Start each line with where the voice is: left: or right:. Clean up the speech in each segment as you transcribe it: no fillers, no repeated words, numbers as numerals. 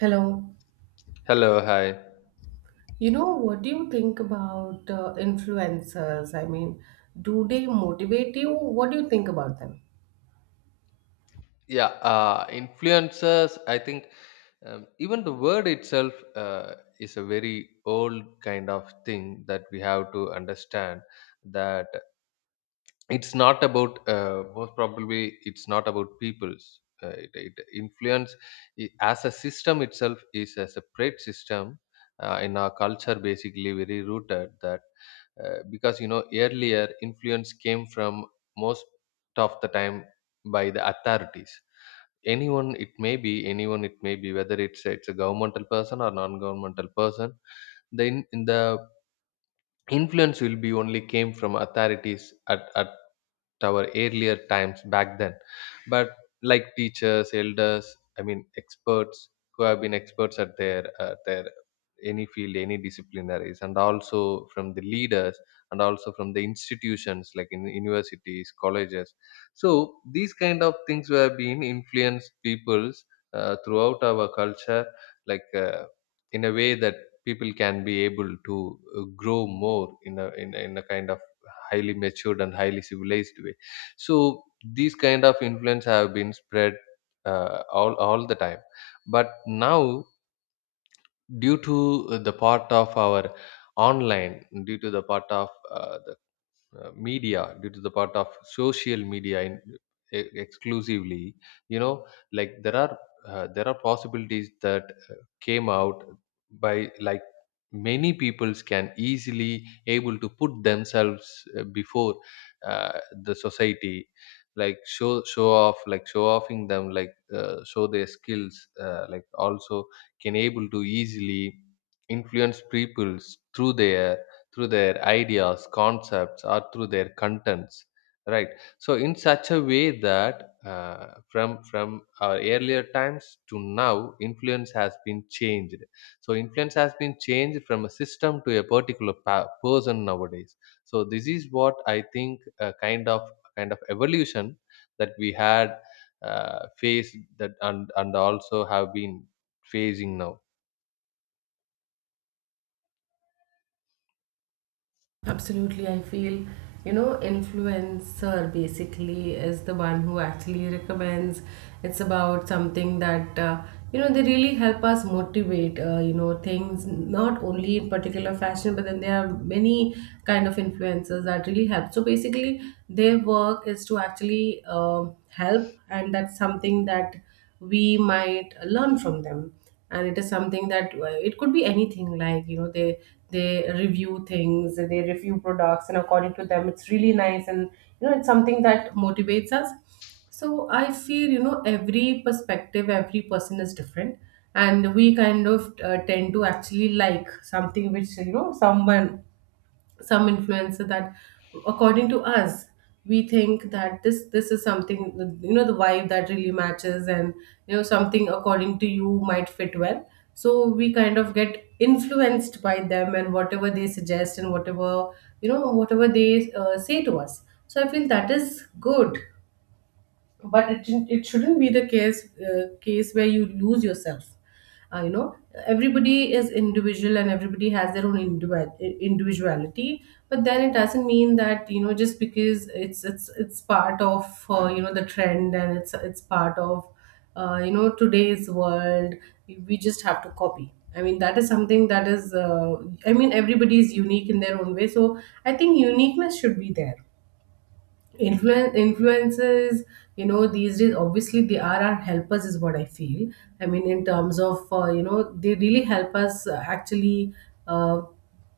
right: Hello.
left: Hello, hi.
right: What do you think about influencers? I mean, do they motivate you? What do you think about them?
left: Yeah, influencers, I think even the word itself is a very old kind of thing that we have to understand that it's not about most probably it's not about peoples it influence as a system itself is a separate system in our culture basically very rooted that because you know earlier influence came from most of the time by the authorities. Anyone, it may be anyone, it may be whether it's a governmental person or non-governmental person, then the influence will be only came from authorities at our earlier times back then. But like teachers, elders, I mean experts who have been experts at their any field, any disciplinaries, and also from the leaders and also from the institutions like in universities, colleges. So these kind of things were being influenced peoples throughout our culture, like in a way that people can be able to grow more in a in a kind of highly matured and highly civilized way. So these kind of influence have been spread all the time. But now, due to the part of our online, due to the part of the media, due to the part of social media in, exclusively, you know, like there are possibilities that uh, came out by like many peoples can easily able to put themselves before uh, the society, like show off, like show offing them, like show their skills, like also can able to easily influence peoples through their through their ideas, concepts, or through their contents, right? So in such a way that uh, from our earlier times to now influence has been changed. So influence has been changed from a system to a particular person nowadays. So this is what I think, a kind of evolution that we had faced that, and also have been facing now.
right: Absolutely, I feel influencer basically is the one who actually recommends. It's about something that they really help us motivate. Things not only in particular fashion, but then there are many kind of influencers that really help. So basically, their work is to actually help, and that's something that we might learn from them, and it is something that it could be anything like they review things, they review products, and according to them it's really nice, and it's something that motivates us. So I feel every perspective, every person is different, and we kind of tend to actually like something which someone, some influencer that, according to us, we think that this is something, the vibe that really matches, and something according to you might fit well. So we kind of get influenced by them and whatever they suggest and whatever whatever they say to us. So I feel that is good, but it shouldn't be the case, case where you lose yourself. uh, you know everybody is individual and everybody has their own individuality, but then it doesn't mean that just because it's part of the trend, and it's part of today's world, we just have to copy. I mean that is something that is I mean everybody is unique in their own way, so I think uniqueness should be there. Influences, these days, obviously, they are our helpers is what I feel. I mean, in terms of they really help us actually uh,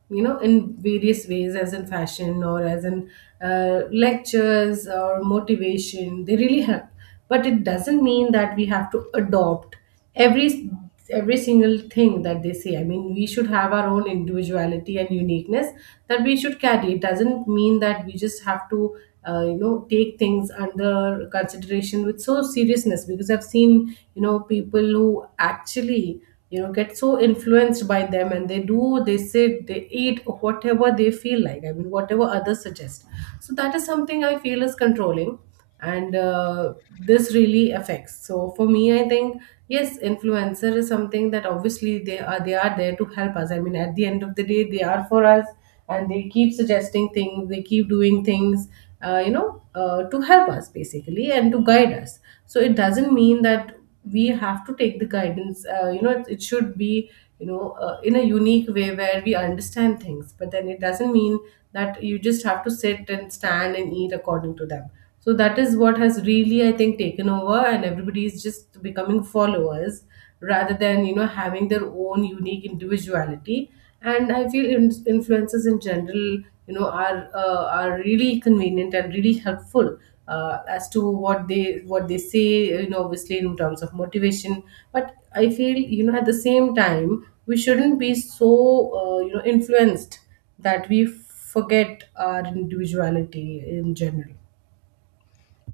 right: in various ways, as in fashion or as in lectures or motivation, they really help. But it doesn't mean that we have to adopt every every single thing that they say. I mean we should have our own individuality and uniqueness that we should carry. It doesn't mean that we just have to take things under consideration with so seriousness, because I've seen people who actually get so influenced by them, and they say they eat whatever they feel like, I mean whatever others suggest. So that is something I feel is controlling, and this really affects. So for me, I think yes, influencer is something that obviously they are there to help us. I mean, at the end of the day, they are for us, and they keep suggesting things, they keep doing things, to help us basically and to guide us. So it doesn't mean that we have to take the guidance. It should be in a unique way where we understand things, but then it doesn't mean that you just have to sit and stand and eat according to them. So that is what has really, I think, taken over, and everybody is just becoming followers rather than having their own unique individuality. And I feel influencers in general, are really convenient and really helpful as to what they say. You know, obviously, in terms of motivation, but I feel at the same time we shouldn't be so influenced that we forget our individuality in general.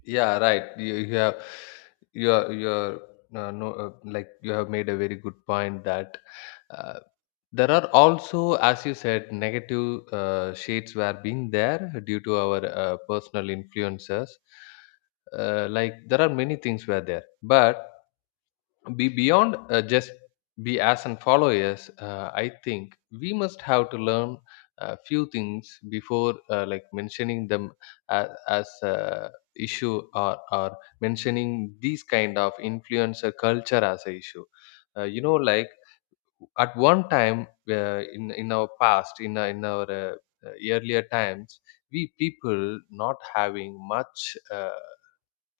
left: Yeah, right. You have you're no, like you have made a very good point that uh, there are also, as you said, negative shades were being there due to our personal influences. Like there are many things were there, but be beyond just be as and followers, I think we must have to learn a few things before like mentioning them as a issue, or mentioning these kind of influencer culture as a issue. You know, like at one time, in our past, in our earlier times, we people not having much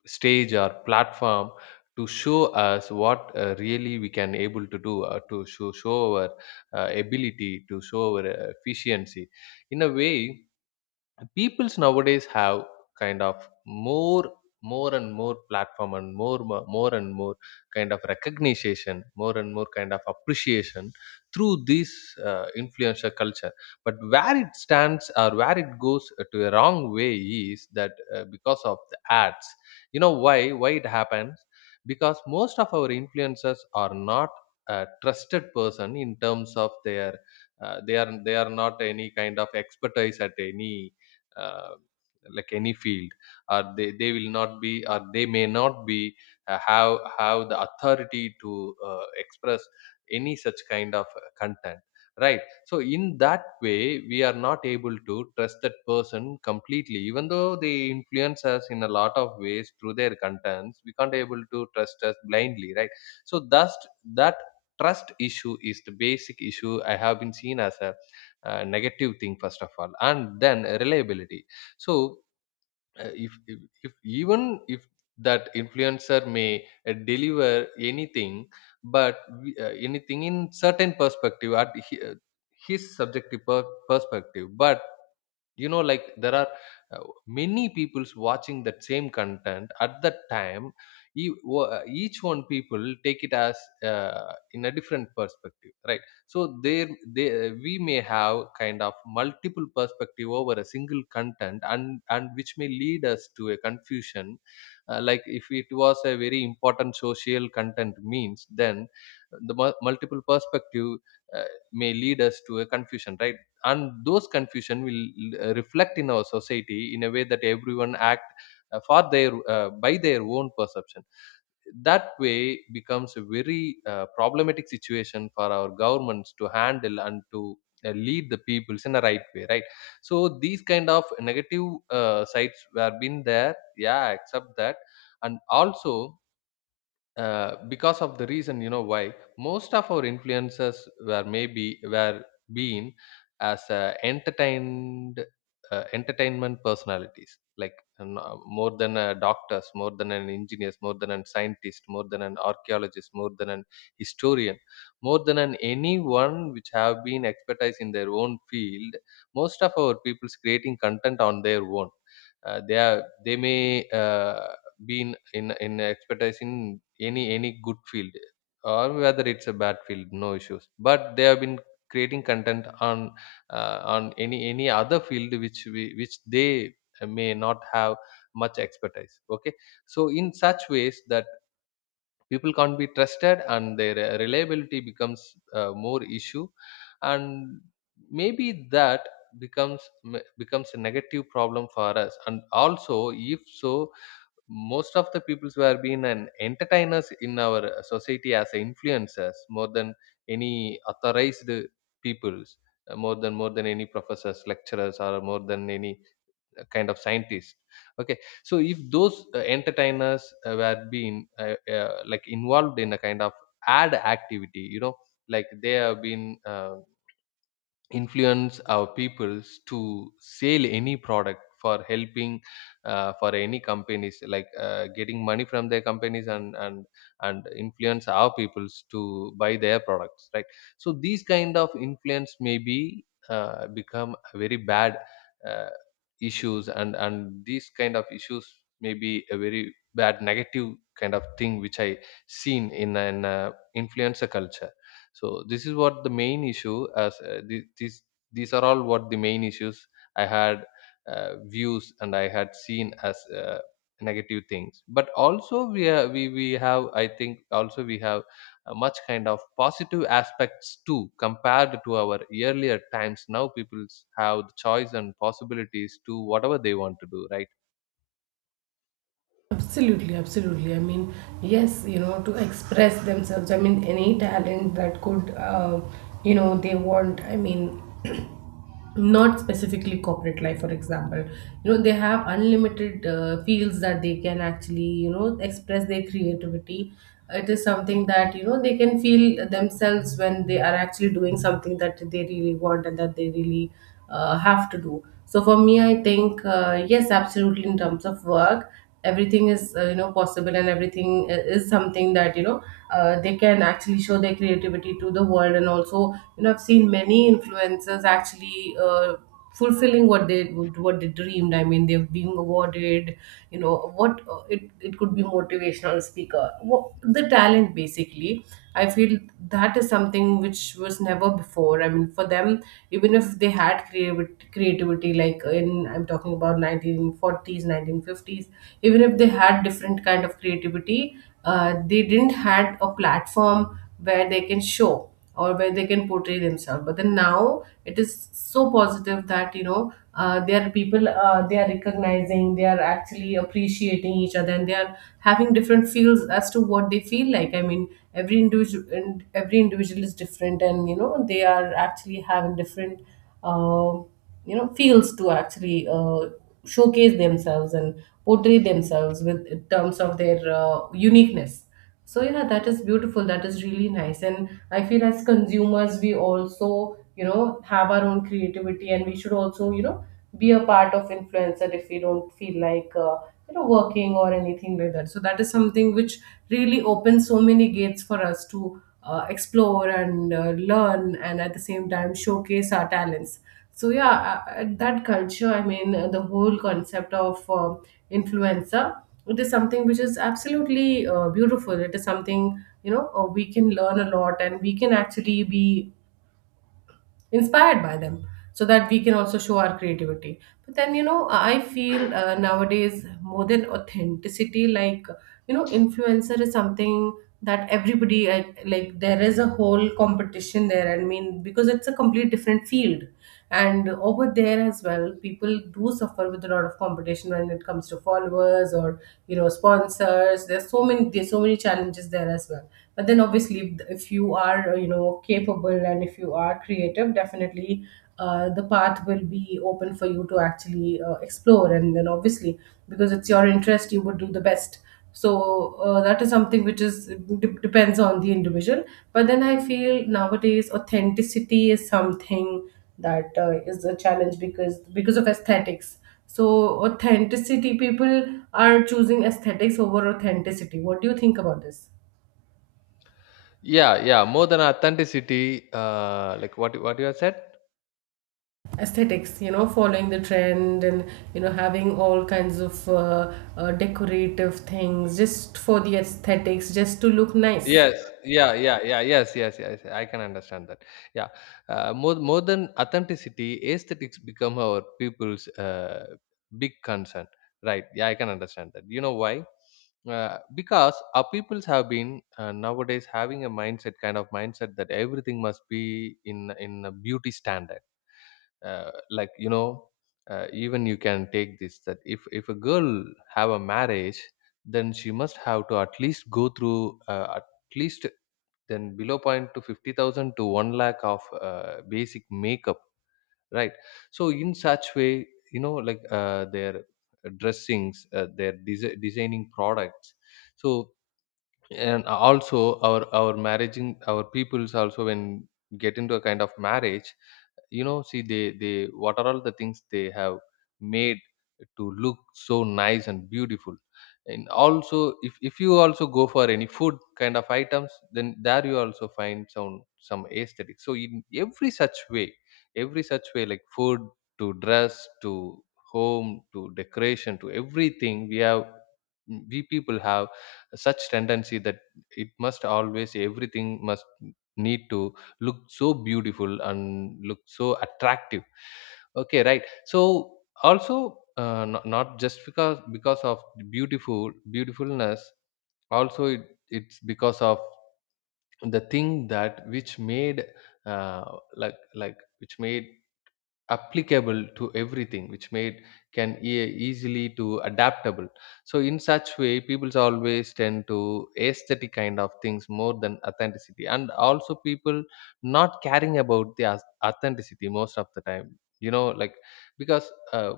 left: stage or platform to show us what really we can able to do, to show our ability, to show our efficiency in a way. Peoples nowadays have kind of more and more platform, and more more and more kind of recognition, more and more kind of appreciation through this influencer culture. But where it stands or where it goes to a wrong way is that because of the ads, you know, why it happens, because most of our influencers are not a trusted person in terms of their they are not any kind of expertise at any uh, like any field, or they will not be, or they may not be have the authority to express any such kind of content, right? So in that way, we are not able to trust that person completely, even though they influence us in a lot of ways through their contents. We can't able to trust us blindly, right? So thus that trust issue is the basic issue I have been seen as a negative thing first of all, and then reliability. So if if even if that influencer may deliver anything, but anything in certain perspective at his subjective perspective. But you know, like there are uh, many peoples watching that same content at that time. Each one people take it as in a different perspective, right? So there, they, we may have kind of multiple perspective over a single content, and which may lead us to a confusion. Like if it was a very important social content means, then the multiple perspective uh, may lead us to a confusion, right? And those confusion will reflect in our society in a way that everyone act for their by their own perception. That way becomes a very problematic situation for our governments to handle and to lead the peoples in the right way, right? So these kind of negative sides were been there. Yeah, I accept that. And also because of the reason, you know why most of our influences were, maybe were being as entertained, entertainment personalities, like no, more than a doctors, more than an engineers, more than a scientist, more than an archaeologist, more than an historian, more than an anyone which have been expertise in their own field. Most of our people's creating content on their own, they are they may been in expertise in any good field, or whether it's a bad field, no issues, but they have been creating content on any other field which which they may not have much expertise, okay? So in such ways that people can't be trusted, and their reliability becomes more issue. And maybe that becomes a negative problem for us. And also if so, most of the peoples who have been an entertainers in our society as influencers more than any authorized peoples, more than any professors, lecturers, or more than any kind of scientist, okay? So if those entertainers were been like involved in a kind of ad activity, you know, like they have been, influence our peoples to sell any product for helping for any companies like getting money from their companies, and influence our peoples to buy their products, right? So these kind of influence maybe become a very bad uh, issues, and these kind of issues may be a very bad negative kind of thing which I seen in an influencer culture. So this is what the main issue, as this, these are all what the main issues I had views, and I had seen as negative things. But also we have, I think also we have a much kind of positive aspects too, compared to our earlier times. Now people have the choice and possibilities to whatever they want to do, right?
right: Absolutely, absolutely. I mean, yes, you know, to express themselves. I mean, any talent that could, you know, they want. I mean, not specifically corporate life, for example. You know, they have unlimited fields that they can actually, you know, express their creativity. It is something that they can feel themselves when they are actually doing something that they really want and that they really have to do. So for me, I think yes, absolutely. In terms of work, everything is possible, and everything is something that they can actually show their creativity to the world. And also, you know, I've seen many influencers actually fulfilling what they dreamed. I mean, they have been awarded, what it could be motivational speaker, what, the talent basically. I feel that is something which was never before. I mean, for them, even if they had creativity, creativity, like in, I'm talking about 1940s, 1950s, even if they had different kind of creativity, they didn't had a platform where they can show or where they can portray themselves. But then now it is so positive that there are people, they are recognizing, they are actually appreciating each other, and they are having different feels as to what they feel like. I mean every individual, every individual is different, and they are actually having different uh, feels to actually showcase themselves and portray themselves with, in terms of their uniqueness. So yeah, that is beautiful. That is really nice. And I feel as consumers, we also, you know, have our own creativity, and we should also, you know, be a part of influencer if we don't feel like, you know, working or anything like that. So that is something which really opens so many gates for us to explore and learn, and at the same time showcase our talents. So yeah, that culture, I mean, the whole concept of influencer, it is something which is absolutely beautiful. It is something, you know, we can learn a lot, and we can actually be inspired by them so that we can also show our creativity. But then, you know, I feel nowadays more than authenticity, like, you know, influencer is something that everybody, like, there is a whole competition there. I mean, because it's a complete different field, and over there as well people do suffer with a lot of competition when it comes to followers or sponsors. There's so many, there's so many challenges there as well. But then obviously, if you are capable, and if you are creative, definitely the path will be open for you to actually explore, and then obviously, because it's your interest, you would do the best. So that is something which is depends on the individual. But then I feel nowadays authenticity is something that is a challenge because of aesthetics. So authenticity, people are choosing aesthetics over authenticity. What do you think about this?
left: Yeah, yeah, more than authenticity, like what you have said.
right: Aesthetics, you know, following the trend and having all kinds of decorative things, just for the aesthetics, just to look nice.
left: Yes, yeah, yeah, yeah, yes, yes, yes. I can understand that. Yeah, more than authenticity, aesthetics become our people's big concern, right? Yeah, I can understand that. You know why? Because our peoples have been nowadays having a mindset, kind of mindset that everything must be in a beauty standard. Like you know, even you can take this that if a girl have a marriage, then she must have to at least go through, at least then below point to 50,000 to 1 lakh of basic makeup, right? So in such way, you know, like their dressings, their designing products. So and also our marrying our peoples also, when get into a kind of marriage, you know, see they what are all the things they have made to look so nice and beautiful. And also if you also go for any food kind of items, then there you also find some aesthetic. So in every such way, like food to dress to home to decoration to everything, we people have such tendency that it must always everything must need to look so beautiful and look so attractive, okay, right? So also not just because of beautiful beautifulness. Also it, it's because of the thing that which made uh, like which made applicable to everything, which made can easily to adaptable. So in such way, people always tend to aesthetic kind of things more than authenticity. And also people not caring about the authenticity most of the time, you know, like because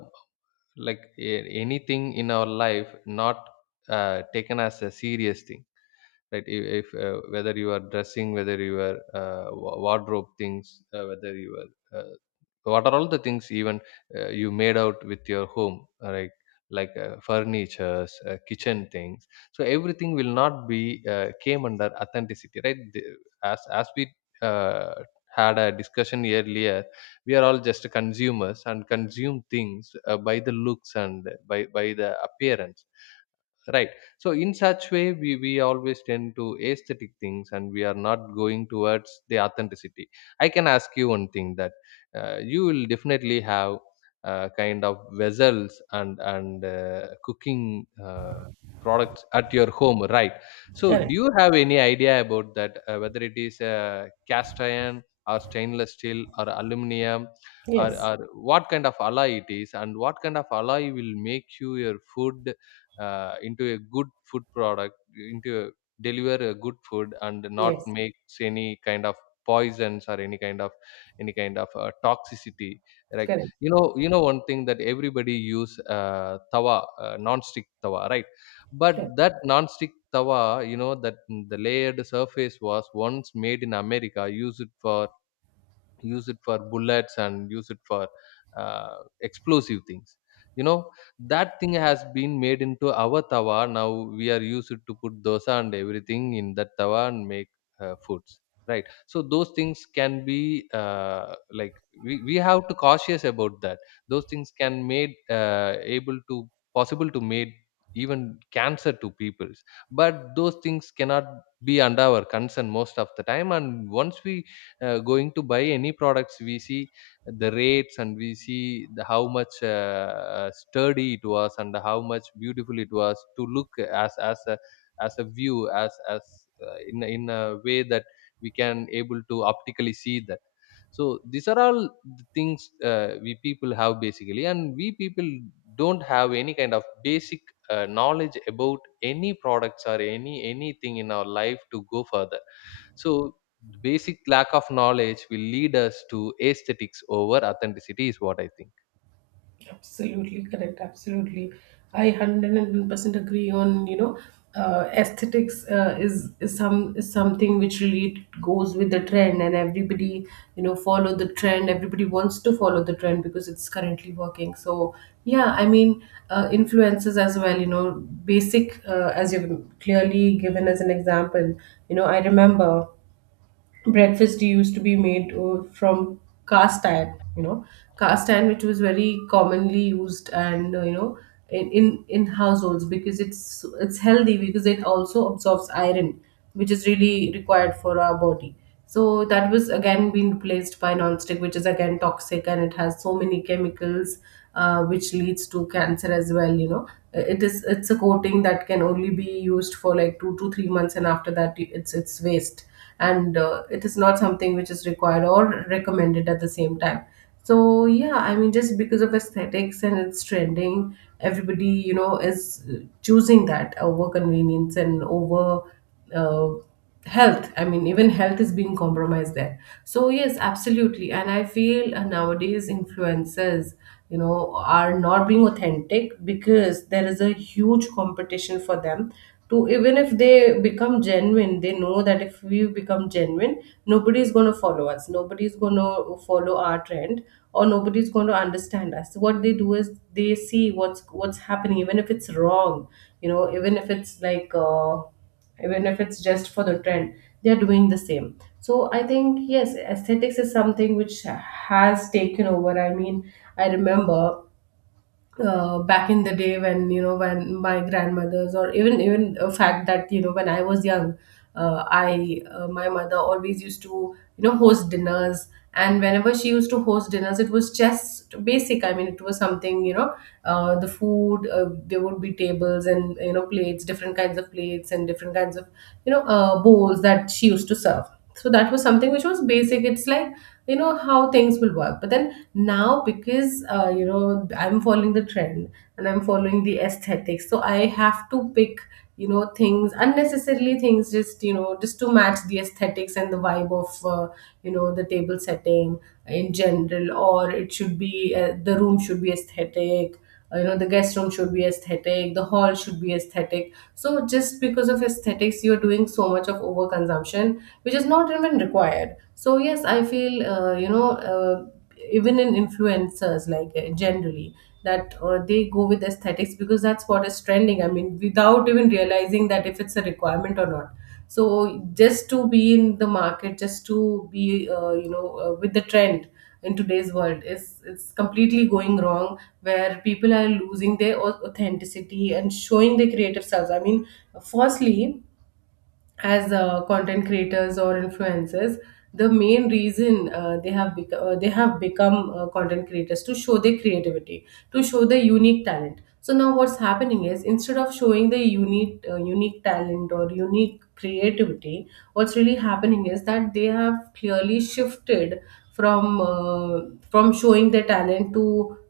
left: like anything in our life not taken as a serious thing, right? If whether you are dressing, whether you are wardrobe things, whether you are what are all the things, even you made out with your home, right? Like furnitures, kitchen things. So everything will not be came under authenticity, right? As we uh, had a discussion earlier, we are all just consumers and consume things by the looks and by the appearance, right? So in such way we always tend to aesthetic things and we are not going towards the authenticity. I can ask you one thing that you will definitely have kind of vessels and cooking products at your home, right? So do
right: Correct.
left: you have any idea about that, whether it is cast iron or stainless steel or aluminum, or,
right: Yes.
left: or what kind of alloy it is, and what kind of alloy will make you your food into a good food product, into a, deliver a good food and not
right: Yes.
left: makes any kind of poisons or any kind of toxicity, like.
right: Correct.
left: You know, you know one thing, that everybody use tawa, non-stick tawa, right? But
right: Correct.
left: that non-stick tawa, you know, that the layered surface was once made in America, used it for bullets and use it for uh, explosive things, you know? That thing has been made into our tawa. Now we are used to put dosa and everything in that tawa and make foods, right? So those things can be like, we have to cautious about that. Those things can made able to, possible to made even cancer to peoples, but those things cannot be under our concern most of the time. And once we going to buy any products, we see the rates and we see the, how much sturdy it was and how much beautiful it was to look, as a as a view, as in in a way that we can able to optically see that. So these are all the things we people have basically, and we people don't have any kind of basic knowledge about any products or anything in our life to go further. So the basic lack of knowledge will lead us to aesthetics over authenticity, is what I think.
right: Absolutely correct. Absolutely, I 110% agree on, aesthetics, is some is something which really goes with the trend, and everybody follow the trend. Everybody wants to follow the trend because it's currently working. So yeah, I mean influences as well. You know, basic, as you've clearly given as an example. You know, I remember breakfast used to be made from cast iron, you know, cast iron, which was very commonly used, and you know, in households, because it's healthy, because it also absorbs iron, which is really required for our body. So that was again being replaced by nonstick, which is again toxic, and it has so many chemicals, which leads to cancer as well. You know, it is, it's a coating that can only be used for like 2 to 3 months, and after that, it's waste, and it is not something which is required or recommended at the same time. So yeah, I mean, just because of aesthetics and it's trending, everybody you know is choosing that over convenience and over. Uh, Health, I mean, even health is being compromised there, so yes, absolutely. And I feel nowadays influencers, you know, are not being authentic because there is a huge competition for them. To even if they become genuine, they know that if we become genuine, nobody is going to follow us, nobody is going to follow our trend, or nobody is going to understand us. What they do is they see what's happening, even if it's wrong, you know, even if it's like even if it's just for the trend, they're doing the same. So I think, yes, aesthetics is something which has taken over. I mean, I remember back in the day when, you know, when my grandmothers, or even a fact that, you know, when I was young, I my mother always used to, you know, host dinners. And whenever she used to host dinners, it was just basic. I mean, it was something, you know, the food, there would be tables and, you know, plates, different kinds of plates, and different kinds of, you know, bowls that she used to serve. So that was something which was basic. It's like, you know, how things will work. But then now, because you know, I'm following the trend and I'm following the aesthetics, so I have to pick, you know, things unnecessarily, things just, you know, just to match the aesthetics and the vibe of you know, the table setting in general. Or it should be, the room should be aesthetic, you know, the guest room should be aesthetic, the hall should be aesthetic. So just because of aesthetics, you're doing so much of overconsumption, which is not even required. So yes, I feel even in influencers, like, generally, that they go with aesthetics because that's what is trending. I mean, without even realizing that if it's a requirement or not. So just to be in the market, just to be, with the trend in today's world, is, it's completely going wrong, where people are losing their authenticity and showing their creative selves. I mean, firstly, as content creators or influencers, the main reason they have become content creators to show their creativity, to show their unique talent. So now what's happening is, instead of showing the unique, unique talent or unique creativity, what's really happening is that they have clearly shifted from uh, from showing their talent to,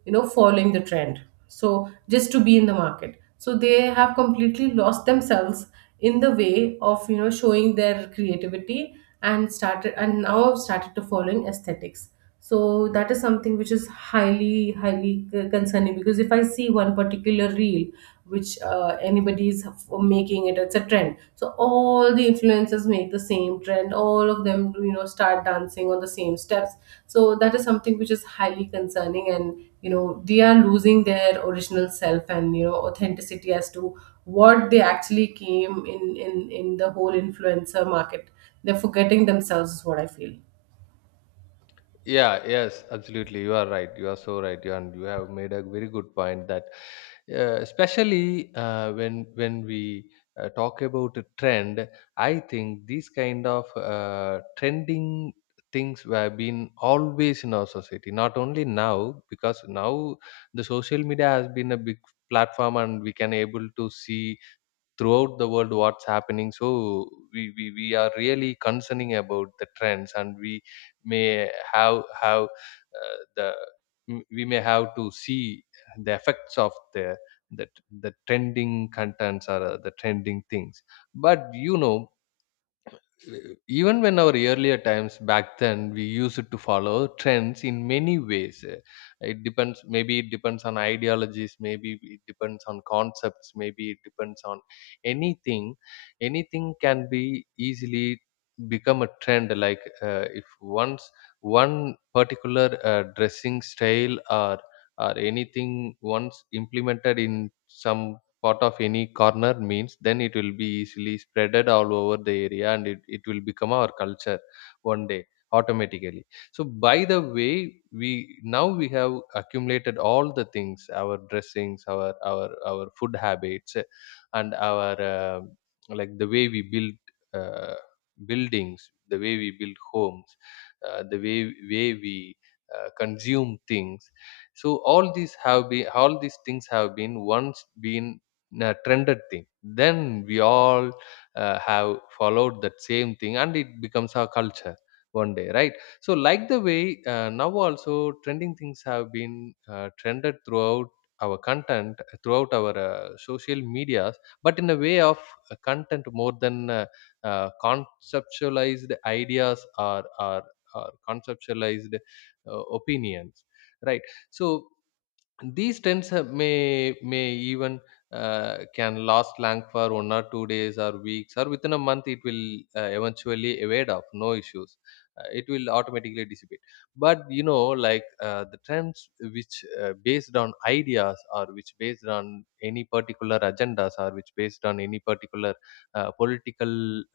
right: you know, following the trend. So just to be in the market, so they have completely lost themselves in the way of, you know, showing their creativity, and started, and now I've started to following aesthetics. So that is something which is highly concerning, because if I see one particular reel which anybody is making it, it's a trend, so all the influencers make the same trend, all of them, you know, start dancing on the same steps. So that is something which is highly concerning, and you know, they are losing their original self and, you know, authenticity as to what they actually came in, in the whole influencer market. They're forgetting themselves, is what I feel.
left: Yeah, yes, absolutely. You are right. You are so right. You, and you have made a very good point, that especially when we talk about a trend, I think these kind of trending things have been always in our society. Not only now, because now the social media has been a big platform, and we can able to see throughout the world what's happening. So we are really concerning about the trends, and we may have the, we may have to see the effects of the the, the trending contents or the trending things. But you know, even when our earlier times, back then, we used to follow trends in many ways. It depends, maybe it depends on ideologies, maybe it depends on concepts, maybe it depends on anything. Anything can be easily become a trend. Like if once one particular dressing style or or anything once implemented in some part of any corner means, then it will be easily spreaded all over the area, and it will become our culture one day automatically. So by the way, we now we have accumulated all the things, our dressings, our food habits, and our like the way we build uh, buildings, the way we build homes, the way we consume things. So all these things have been once been trended thing, then we all have followed that same thing, and it becomes our culture one day, right? So like the way now also trending things have been trended throughout our content, throughout our social medias, but in a way of content more than conceptualized ideas or or conceptualized opinions, right? So these trends may even can last long for one or two days or weeks or within a month. It will eventually evade off, no issues. It will automatically dissipate. But you know, like the trends which based on ideas or which based on any particular agendas or which based on any particular political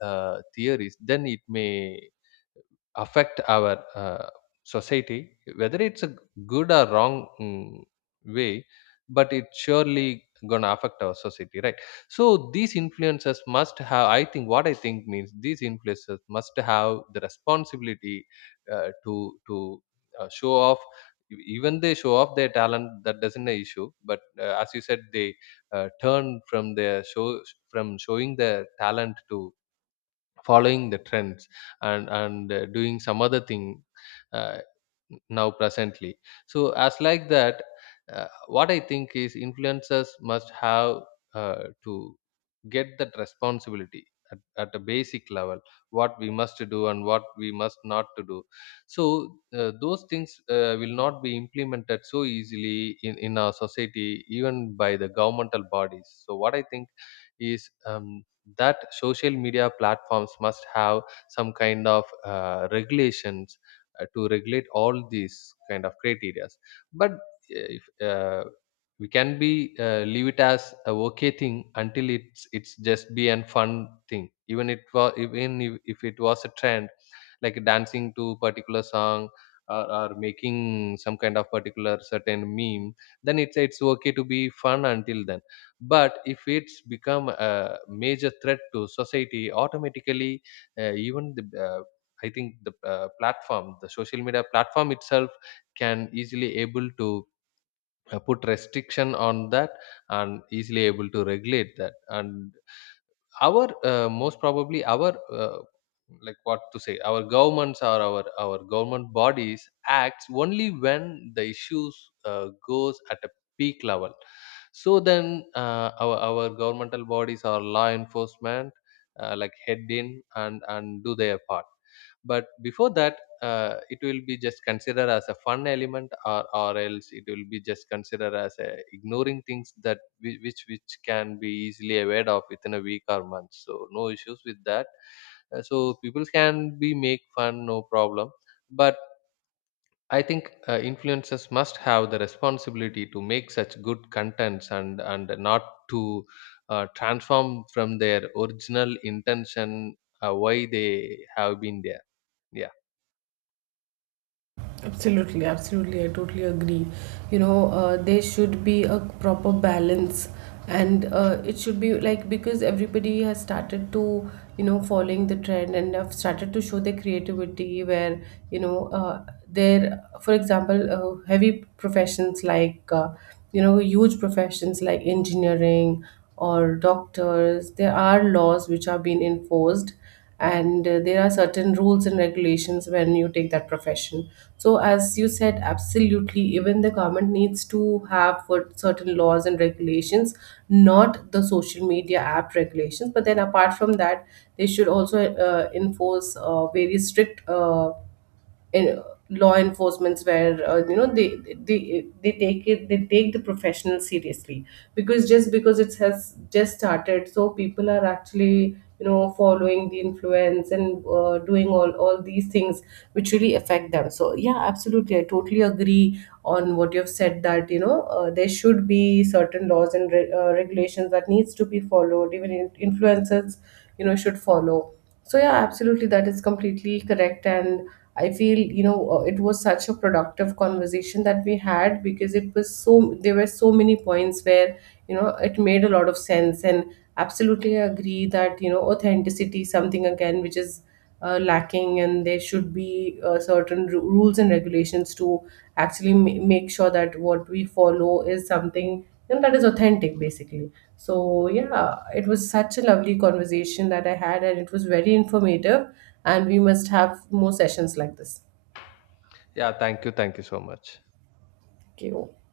left: theories, then it may affect our society, whether it's a good or wrong way, but it's surely gonna affect our society, right? So these influencers must have, I think, what I think means, these influencers must have the responsibility to show off. Even they show off their talent, that doesn't an issue. But as you said, they turn from their show, from showing their talent to following the trends and doing some other thing uh, now presently. So as like that, what I think is, influencers must have to get that responsibility at a basic level, what we must do and what we must not to do. So those things will not be implemented so easily in our society, even by the governmental bodies. So what I think is that social media platforms must have some kind of regulations to regulate all these kind of criterias. But if we can be leave it as a okay thing until it's just be an fun thing, even it was, even if it was a trend, like dancing to particular song, or making some kind of particular certain meme, then it's okay to be fun until then. But if it's become a major threat to society, automatically, even the I think the platform, the social media platform itself, can easily able to put restriction on that, and easily able to regulate that. And our most probably our like what to say, our governments or our government bodies acts only when the issues goes at a peak level. So then our governmental bodies or law enforcement like head in and do their part. But before that, it will be just considered as a fun element, or else it will be just considered as a ignoring things that which can be easily aware of within a week or month, so no issues with that. So people can be make fun, no problem. But I think influencers must have the responsibility to make such good contents, and not to transform from their original intention, why they have been there. Yeah.
right: Absolutely, absolutely. I totally agree. You know, there should be a proper balance, and it should be like, because everybody has started to, you know, following the trend and have started to show their creativity. Where, you know, there, for example, heavy professions like, you know, huge professions like engineering or doctors. There are laws which are being enforced, and there are certain rules and regulations when you take that profession. So as you said, absolutely, even the government needs to have what, certain laws and regulations, not the social media app regulations, but then apart from that, they should also enforce very strict, in law enforcements, where you know, they take it, they take the professional seriously, because just because it has just started, so people are actually, you know, following the influence, and doing all these things which really affect them. So yeah, absolutely, I totally agree on what you've said, that, you know, there should be certain laws and regulations that needs to be followed, even influencers, you know, should follow. So yeah, absolutely, that is completely correct. And I feel, you know, it was such a productive conversation that we had, because it was, so there were so many points where, you know, it made a lot of sense. And absolutely, I agree that, you know, authenticity is something again which is lacking, and there should be certain rules and regulations to actually make sure that what we follow is something, you know, that is authentic, basically. So yeah, it was such a lovely conversation that I had, and it was very informative, and we must have more sessions like this.
left: Yeah Thank you, thank you so much.
right: Okay.